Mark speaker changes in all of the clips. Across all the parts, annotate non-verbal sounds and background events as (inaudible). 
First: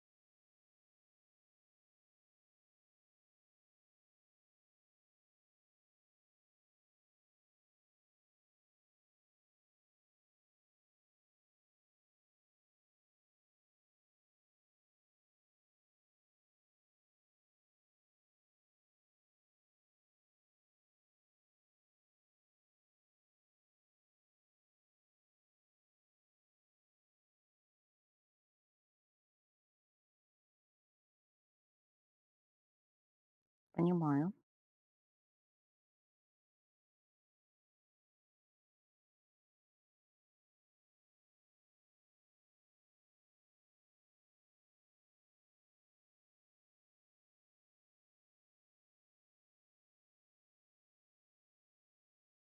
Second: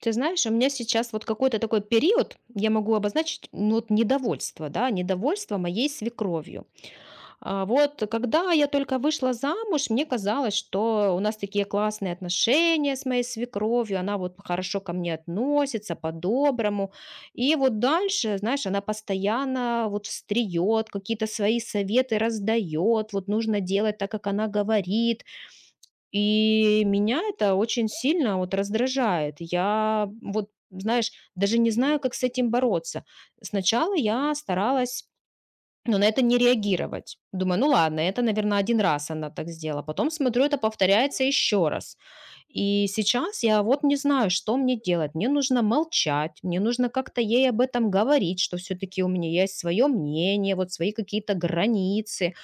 Speaker 1: Ты знаешь, у меня сейчас вот какой-то такой период, я могу обозначить, ну, вот недовольство, да, недовольство моей свекровью. А вот когда я только вышла замуж, мне казалось, что у нас такие классные отношения с моей свекровью, она вот хорошо ко мне относится, по-доброму. И вот дальше, знаешь, она постоянно вот встреет, какие-то свои советы раздает, вот нужно делать так, как она говорит, и меня это очень сильно вот раздражает. Я вот, знаешь, даже не знаю, как с этим бороться. Сначала
Speaker 2: Понимаю.
Speaker 1: я старалась, но на это не реагировать. Думаю, ну ладно, это, наверное, один раз она так сделала. Потом смотрю, это повторяется еще раз. И сейчас я вот не знаю, что мне делать. Мне нужно молчать, мне нужно как-то ей об этом говорить, что все-таки у меня есть свое мнение, вот свои какие-то границы.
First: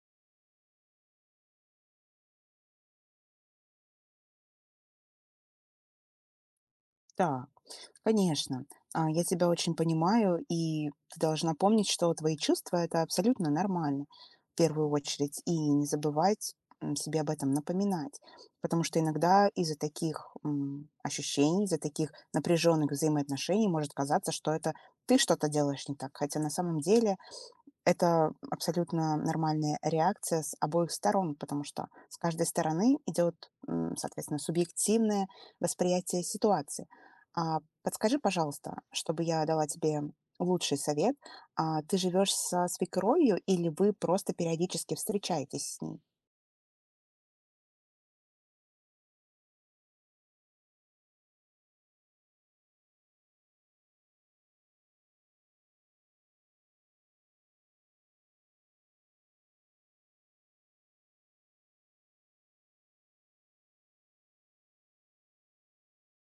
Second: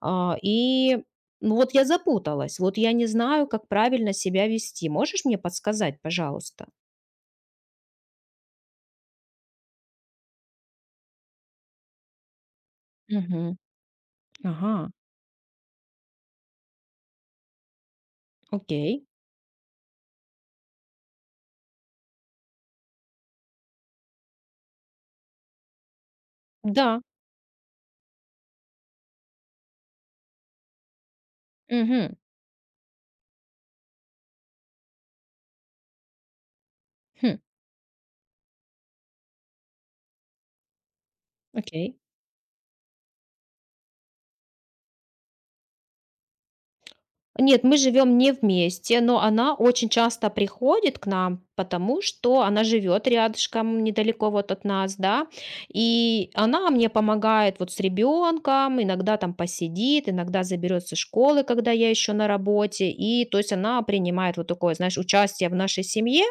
Speaker 1: А, и, ну, вот я запуталась, вот я не знаю, как правильно себя вести. Можешь мне подсказать, пожалуйста?
Speaker 2: Да, конечно. Я тебя очень понимаю, и ты должна помнить, что твои чувства это абсолютно
Speaker 1: Мгм.
Speaker 2: нормально в первую
Speaker 1: Ага,
Speaker 2: очередь, и не забывать себе об этом напоминать, потому что
Speaker 1: окей.
Speaker 2: иногда из-за таких ощущений, из-за таких напряженных взаимоотношений может казаться, что это ты что-то делаешь не так, хотя на самом
Speaker 1: Да.
Speaker 2: деле это абсолютно нормальная реакция с обоих сторон, потому что
Speaker 1: Мгм.
Speaker 2: с каждой стороны идет, соответственно, субъективное восприятие ситуации.
Speaker 1: Хм.
Speaker 2: Подскажи, пожалуйста, чтобы я дала тебе лучший совет, ты
Speaker 1: Окей.
Speaker 2: живешь со свекровью или вы просто периодически встречаетесь с ней?
Speaker 1: Нет, мы живем не вместе, но она очень часто приходит к нам, потому что она живет рядышком, недалеко вот от нас, да, и она мне помогает вот с ребенком, иногда там посидит, иногда заберет со школы, когда я еще на работе, и то есть она принимает вот такое, знаешь, участие в нашей семье,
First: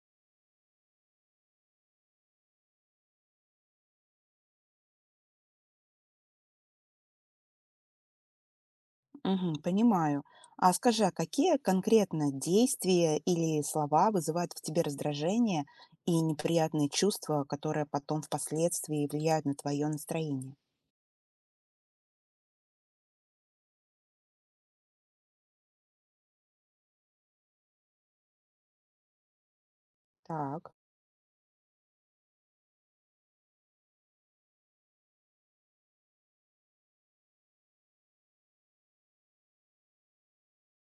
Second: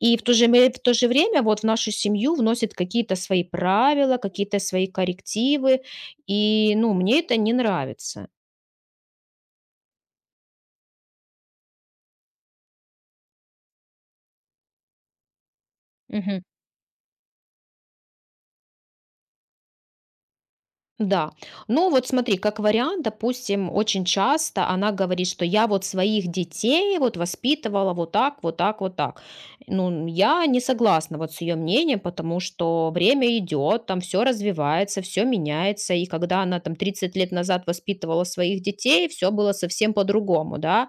Speaker 1: и в то же время вот в нашу семью вносит какие-то свои правила, какие-то свои коррективы, и, ну, мне это не нравится.
Speaker 2: Мгм, понимаю. А скажи, а какие конкретно действия или слова вызывают в тебе раздражение и неприятные чувства, которые потом впоследствии влияют на твое настроение?
Speaker 1: Да. Ну вот смотри, как вариант, допустим, очень часто она говорит, что я вот своих детей вот воспитывала вот так, вот так, вот так. Ну, я не
Speaker 2: Так,
Speaker 1: согласна вот с ее мнением, потому что время идет, там все развивается, все меняется, и когда она там 30 лет назад воспитывала своих детей, все было совсем по-другому, да,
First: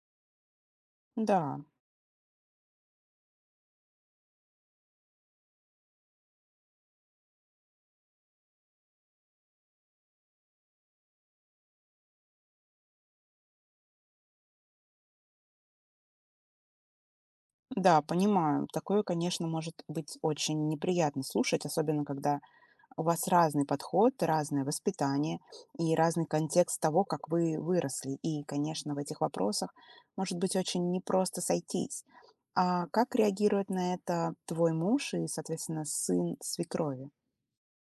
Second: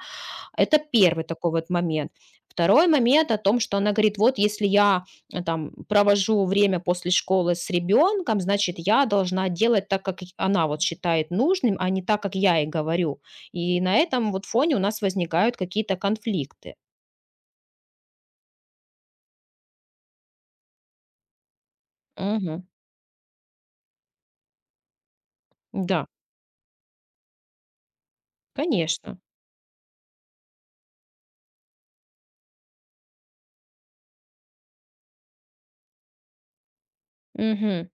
Speaker 1: это первый такой
Speaker 2: да,
Speaker 1: вот момент. Второй момент о том, что она говорит: «Вот если я, там провожу время после школы с ребенком, значит, я должна делать так, как й она вот считает нужным, а не так, как я ей говорю». И на этом вот фоне у нас возникают какие-то конфликты.
Speaker 2: да, понимаю. Такое, конечно, может быть очень неприятно слушать, особенно когда
Speaker 1: Мгм.
Speaker 2: у вас разный подход, разное воспитание и
Speaker 1: Да,
Speaker 2: разный контекст того, как вы выросли. И, конечно, в
Speaker 1: конечно.
Speaker 2: этих вопросах может быть очень непросто сойтись. А как реагирует на это твой муж и, соответственно, сын свекрови?
Speaker 1: Мгм.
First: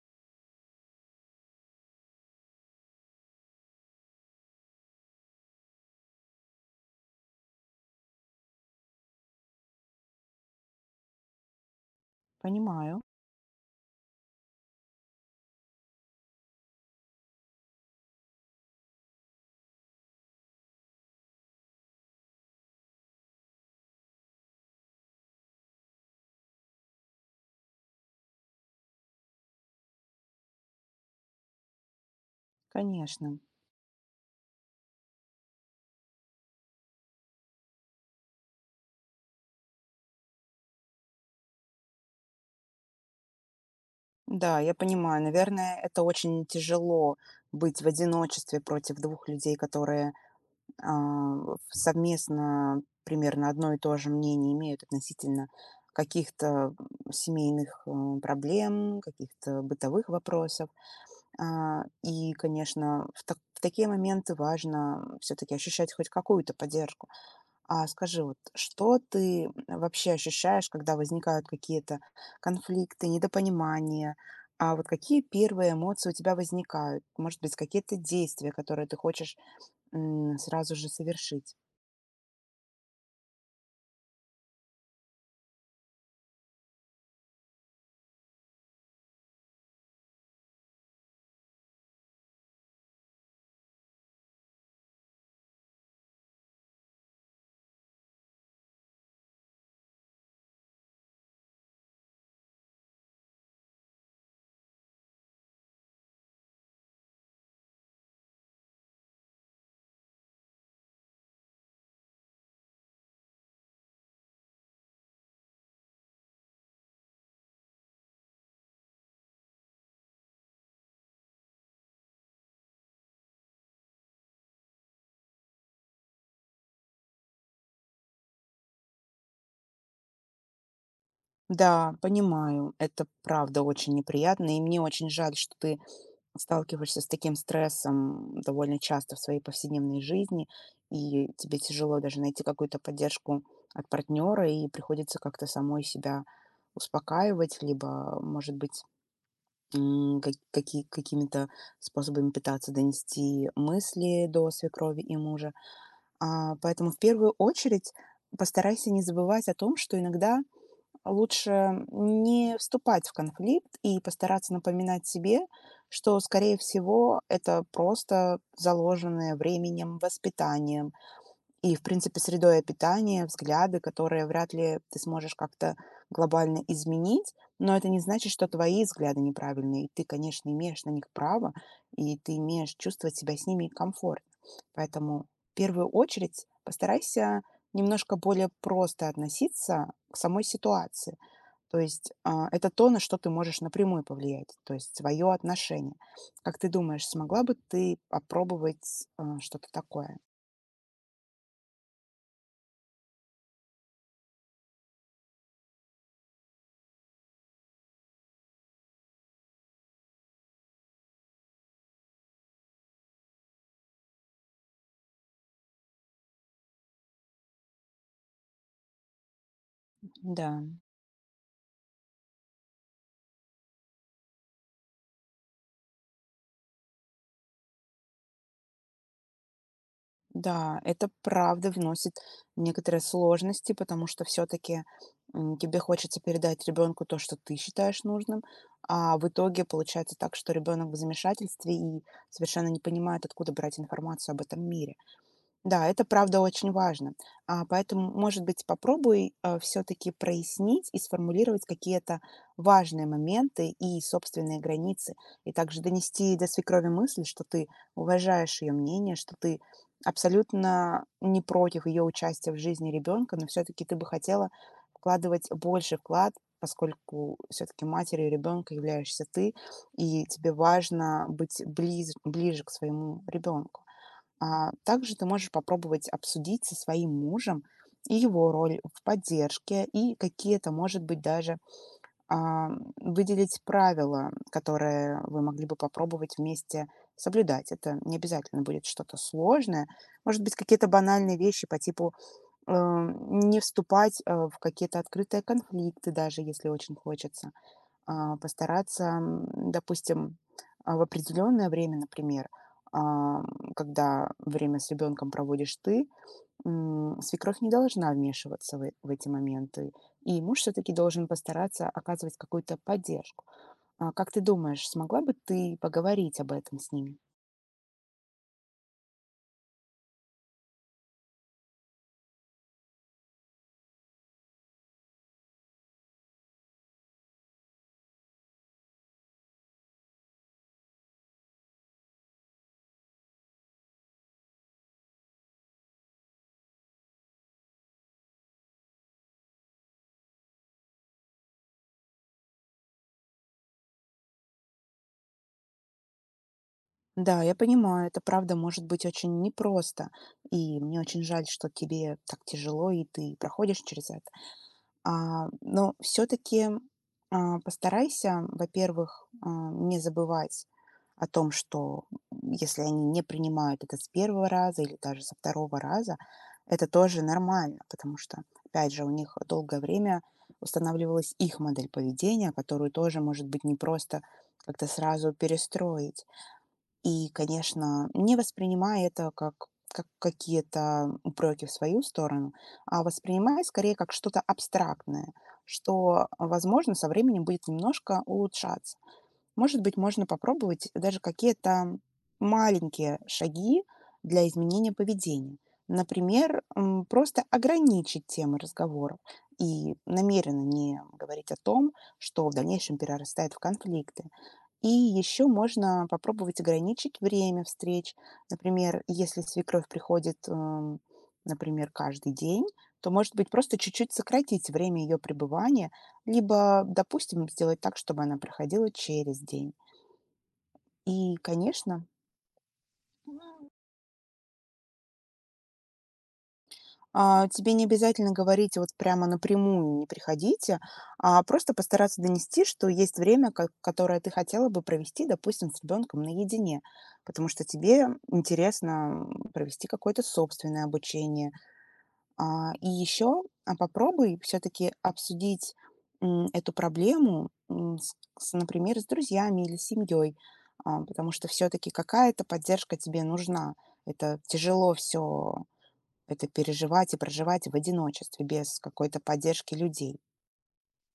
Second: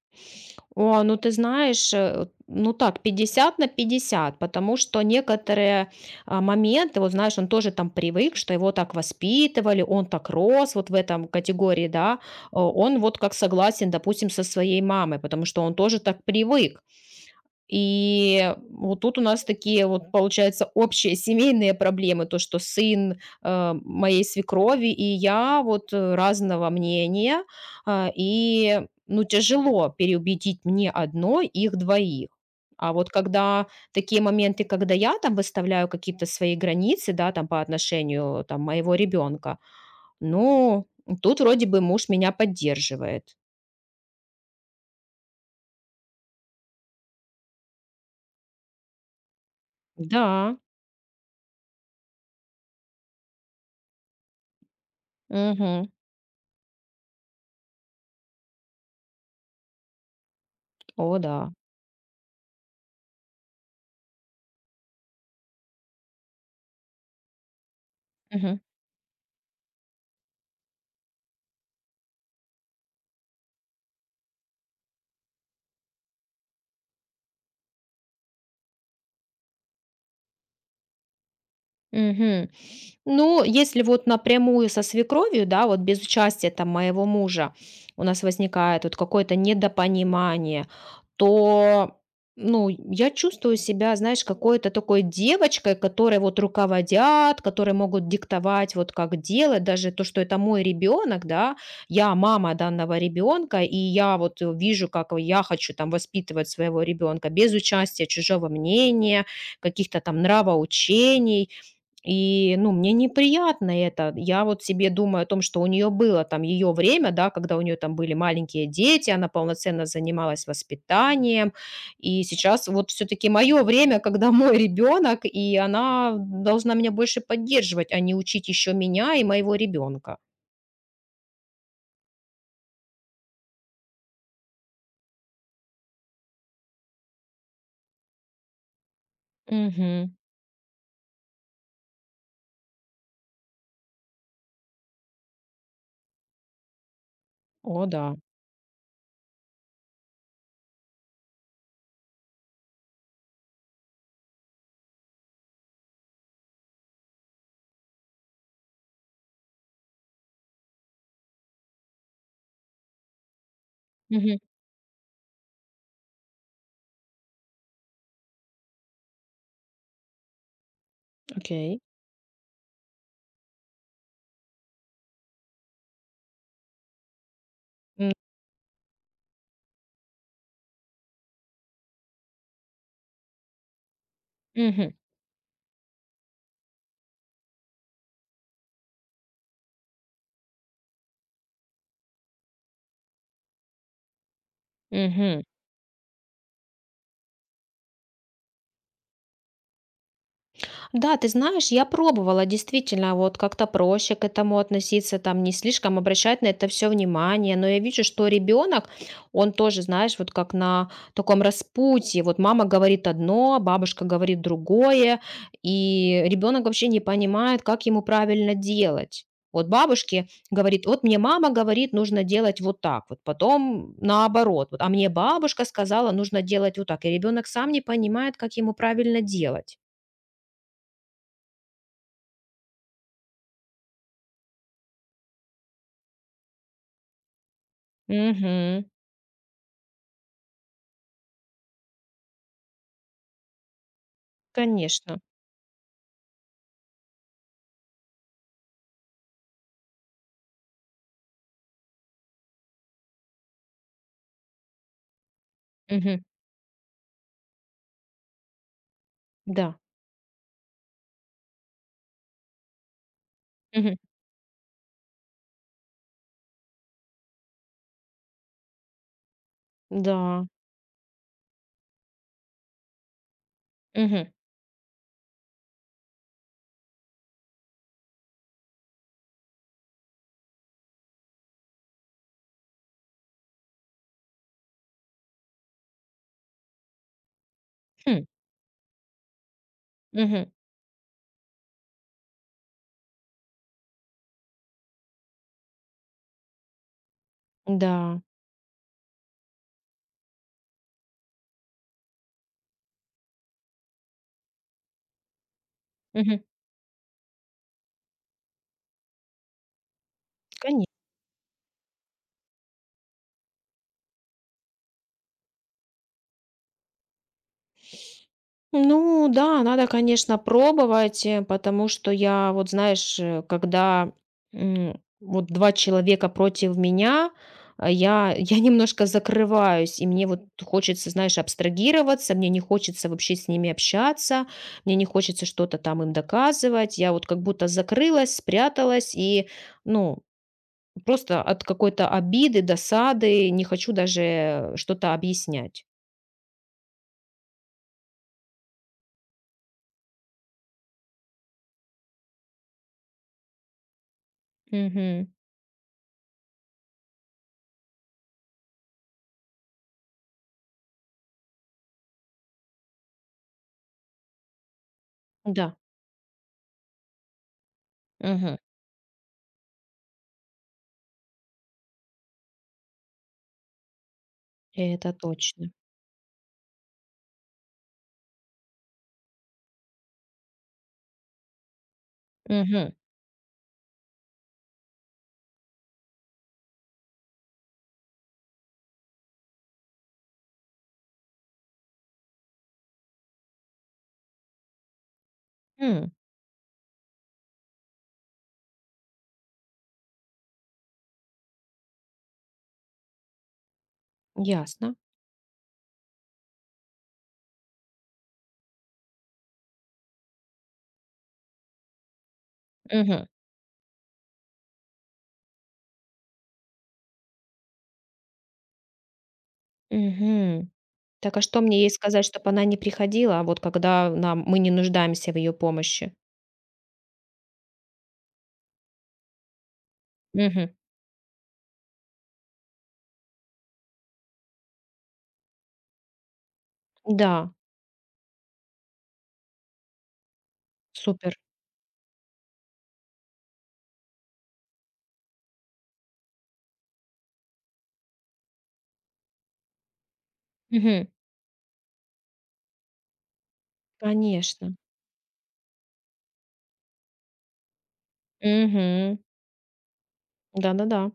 Speaker 1: О, ну ты знаешь, вот, ну так, 50 на пятьдесят, потому что некоторые моменты, вот знаешь, он тоже там привык, что его так воспитывали, он так рос вот в этом категории, да, он
Speaker 2: Понимаю,
Speaker 1: вот как согласен, допустим, со своей мамой, потому что он тоже так привык. И вот тут у нас такие вот, получается, общие семейные проблемы, то, что сын, моей свекрови и я вот, разного мнения, ну, тяжело переубедить мне одной их двоих. А вот
Speaker 2: конечно.
Speaker 1: когда такие моменты, когда я там выставляю какие-то свои границы, да, там по отношению там моего ребенка, ну, тут вроде бы муж меня поддерживает.
Speaker 2: Да, я понимаю. Наверное, это очень тяжело быть в одиночестве против двух людей, которые
Speaker 1: Да,
Speaker 2: а, совместно примерно одно и то же мнение имеют относительно
Speaker 1: мгм,
Speaker 2: каких-то семейных проблем, каких-то бытовых вопросов.
Speaker 1: о да,
Speaker 2: И, конечно, в такие моменты важно все-таки ощущать хоть какую-то поддержку. А скажи, вот
Speaker 1: мгм.
Speaker 2: что ты вообще ощущаешь, когда возникают какие-то конфликты, недопонимания? А вот какие первые эмоции у тебя возникают? Может быть, какие-то действия, которые ты хочешь сразу же совершить?
Speaker 1: Мгм. Ну, если вот напрямую со свекровью, да, вот без участия там моего мужа у нас возникает вот какое-то недопонимание, то, ну, я чувствую себя, знаешь, какой-то такой девочкой, которой вот руководят, которые могут диктовать вот как делать, даже то, что это мой ребенок, да, я мама данного ребенка, и я вот вижу, как я хочу там воспитывать своего ребенка без участия чужого мнения, каких-то там нравоучений, и, ну, мне неприятно это. Я вот себе думаю о том, что у нее было там ее время, да, когда у нее там были маленькие дети, она полноценно занималась воспитанием. И сейчас вот все-таки мое время, когда (laughs) мой ребенок, и она должна меня больше поддерживать, а не учить еще меня и моего ребенка.
Speaker 2: Да, понимаю, это правда очень неприятно, и мне очень жаль, что ты сталкиваешься с таким стрессом довольно часто в своей повседневной
Speaker 1: Мгм.
Speaker 2: жизни, и тебе тяжело даже найти какую-то поддержку от партнера, и приходится как-то самой себя успокаивать,
Speaker 1: О, да.
Speaker 2: либо, может быть, какими-то способами пытаться донести мысли до свекрови и мужа. Поэтому в первую очередь постарайся не забывать о том, что иногда лучше не вступать в конфликт и
Speaker 1: Мгм.
Speaker 2: постараться напоминать себе, что, скорее всего, это просто заложенное временем, воспитанием и,
Speaker 1: Окей.
Speaker 2: в принципе, средой питания, взгляды, которые вряд ли ты сможешь как-то глобально изменить. Но это не
Speaker 1: М,
Speaker 2: значит, что твои взгляды неправильные. Ты, конечно, имеешь на них право, и ты имеешь чувствовать себя с ними комфортно.
Speaker 1: Мгм.
Speaker 2: Поэтому в первую очередь постарайся немножко более просто относиться к самой ситуации, то есть это то, на что ты можешь напрямую повлиять, то есть свое
Speaker 1: Мгм.
Speaker 2: отношение. Как ты думаешь, смогла бы ты попробовать что-то такое?
Speaker 1: Да, ты знаешь, я пробовала действительно вот как-то проще к этому относиться, там не слишком обращать на это все внимание, но я вижу, что ребенок, он тоже, знаешь, вот как на таком распутье, вот мама говорит одно, бабушка говорит другое, и ребенок вообще не понимает, как ему правильно делать. Вот бабушке
Speaker 2: Да,
Speaker 1: говорит, вот мне мама говорит, нужно делать вот так, вот потом наоборот, вот, а мне бабушка сказала, нужно делать вот так, и ребенок сам не понимает, как ему правильно делать.
Speaker 2: да, это правда вносит некоторые сложности, потому что все-таки тебе хочется передать ребенку то, что ты считаешь нужным,
Speaker 1: Мгм.
Speaker 2: а в итоге получается так, что ребенок в замешательстве и совершенно не понимает, откуда брать информацию об этом мире.
Speaker 1: Конечно.
Speaker 2: Да, это правда очень важно. Поэтому, может быть, попробуй все-таки прояснить и сформулировать какие-то важные моменты и собственные границы, и также
Speaker 1: Мгм.
Speaker 2: донести до свекрови мысль, что ты уважаешь ее мнение, что ты
Speaker 1: Да.
Speaker 2: абсолютно не против ее участия в жизни ребенка, но все-таки ты
Speaker 1: Мгм.
Speaker 2: бы хотела вкладывать больше вклад, поскольку все-таки матерью ребенка являешься ты, и
Speaker 1: Да.
Speaker 2: тебе важно быть ближе к своему ребенку.
Speaker 1: Мгм.
Speaker 2: Также ты можешь попробовать обсудить со своим мужем и его роль в поддержке, и какие-то, может быть, даже а, выделить правила, которые вы могли бы попробовать вместе соблюдать. Это не
Speaker 1: Хм.
Speaker 2: обязательно будет что-то сложное. Может
Speaker 1: Мгм.
Speaker 2: быть, какие-то банальные вещи по типу не вступать в какие-то открытые конфликты, даже если очень хочется
Speaker 1: Да.
Speaker 2: постараться, допустим, в определенное время, например, а, когда время с ребенком проводишь ты,
Speaker 1: Мгм.
Speaker 2: свекровь не должна вмешиваться в эти моменты, и муж
Speaker 1: Коне
Speaker 2: все-таки должен постараться оказывать какую-то поддержку. Как ты думаешь, смогла бы ты поговорить об этом с ними?
Speaker 1: Ну да, надо, конечно, пробовать, потому что я, вот знаешь, когда, вот 2 человека против меня, я (laughs) я немножко закрываюсь, и мне вот хочется, знаешь, абстрагироваться, мне не хочется вообще с ними общаться, мне не хочется что-то там им доказывать. Я вот как будто закрылась, спряталась и, ну, просто от какой-то обиды, досады не хочу даже что-то объяснять.
Speaker 2: Да, я понимаю, это правда может быть очень непросто, и мне очень жаль, что тебе так тяжело, и ты проходишь через это.
Speaker 1: Мгм.
Speaker 2: Но все-таки постарайся, во-первых, не забывать о том, что если они не принимают это с первого раза или даже со
Speaker 1: Да,
Speaker 2: второго раза, это тоже нормально, потому что,
Speaker 1: мгм.
Speaker 2: опять же, у них долгое время устанавливалась их модель поведения, которую тоже, может быть, не просто как-то
Speaker 1: Это
Speaker 2: сразу
Speaker 1: точно.
Speaker 2: перестроить. И, конечно, не воспринимая это как какие-то упреки в свою сторону,
Speaker 1: Мгм.
Speaker 2: а воспринимая скорее как что-то абстрактное, что, возможно, со временем будет немножко улучшаться. Может быть, можно попробовать даже какие-то маленькие шаги для изменения поведения.
Speaker 1: М,
Speaker 2: Например, просто ограничить темы разговоров и намеренно не говорить о том, что в дальнейшем перерастает в конфликты. И
Speaker 1: Ясно.
Speaker 2: еще можно попробовать ограничить время встреч. Например, если свекровь приходит, например, каждый день, то,
Speaker 1: Мгм.
Speaker 2: может быть, просто чуть-чуть сократить время ее пребывания, либо, допустим, сделать так, чтобы она проходила через день.
Speaker 1: Мгм.
Speaker 2: И,
Speaker 1: Так, а что мне ей
Speaker 2: конечно,
Speaker 1: сказать, чтобы она не приходила, а вот когда нам мы не нуждаемся в ее помощи?
Speaker 2: Тебе не обязательно говорить вот прямо напрямую "не
Speaker 1: Мгм.
Speaker 2: приходите", а просто постараться донести, что есть время, ко которое ты хотела бы провести, допустим, с ребенком наедине.
Speaker 1: Да,
Speaker 2: Потому что тебе интересно, провести какое-то собственное
Speaker 1: супер.
Speaker 2: обучение. Попробуй все-таки обсудить, эту проблему, с, например, с друзьями или семьей.
Speaker 1: Мгм.
Speaker 2: Потому что все-таки какая-то поддержка тебе нужна. Это
Speaker 1: Конечно.
Speaker 2: тяжело все это переживать и проживать в одиночестве без
Speaker 1: Мгм.
Speaker 2: какой-то поддержки людей.
Speaker 1: Да-да-да.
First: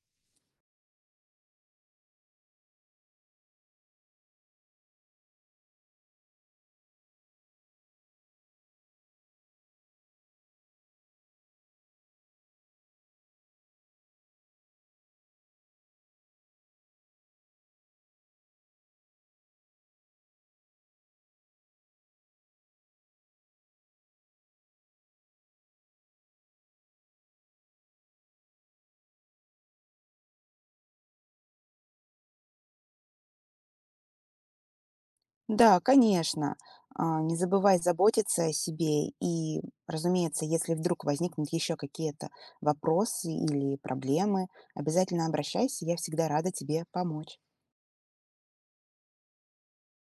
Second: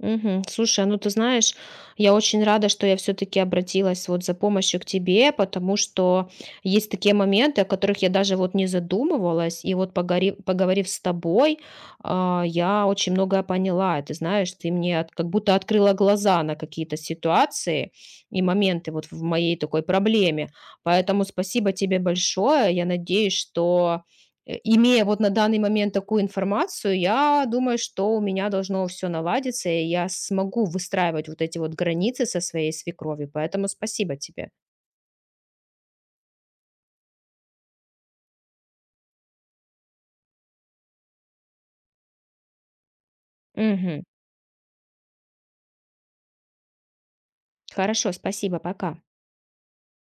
Speaker 1: Мгм. Слушай, а ну ты знаешь, я очень рада, что я все-таки обратилась вот за помощью к тебе, потому что есть такие моменты, о которых я даже вот не задумывалась, и вот поговорив с тобой, я очень многое поняла. И ты знаешь, ты мне как будто открыла глаза на какие-то ситуации и моменты вот в моей такой проблеме. Поэтому спасибо тебе большое. Я надеюсь, что, имея вот на данный момент такую информацию, я думаю, что у меня должно все наладиться, и я смогу выстраивать вот эти вот границы со своей свекровью. Поэтому спасибо тебе.
Speaker 2: Да, конечно. Не забывай заботиться о себе. И, разумеется, если вдруг возникнут еще какие-то вопросы или
Speaker 1: Мгм.
Speaker 2: проблемы, обязательно обращайся. Я всегда рада тебе помочь.
Speaker 1: Хорошо, спасибо, пока.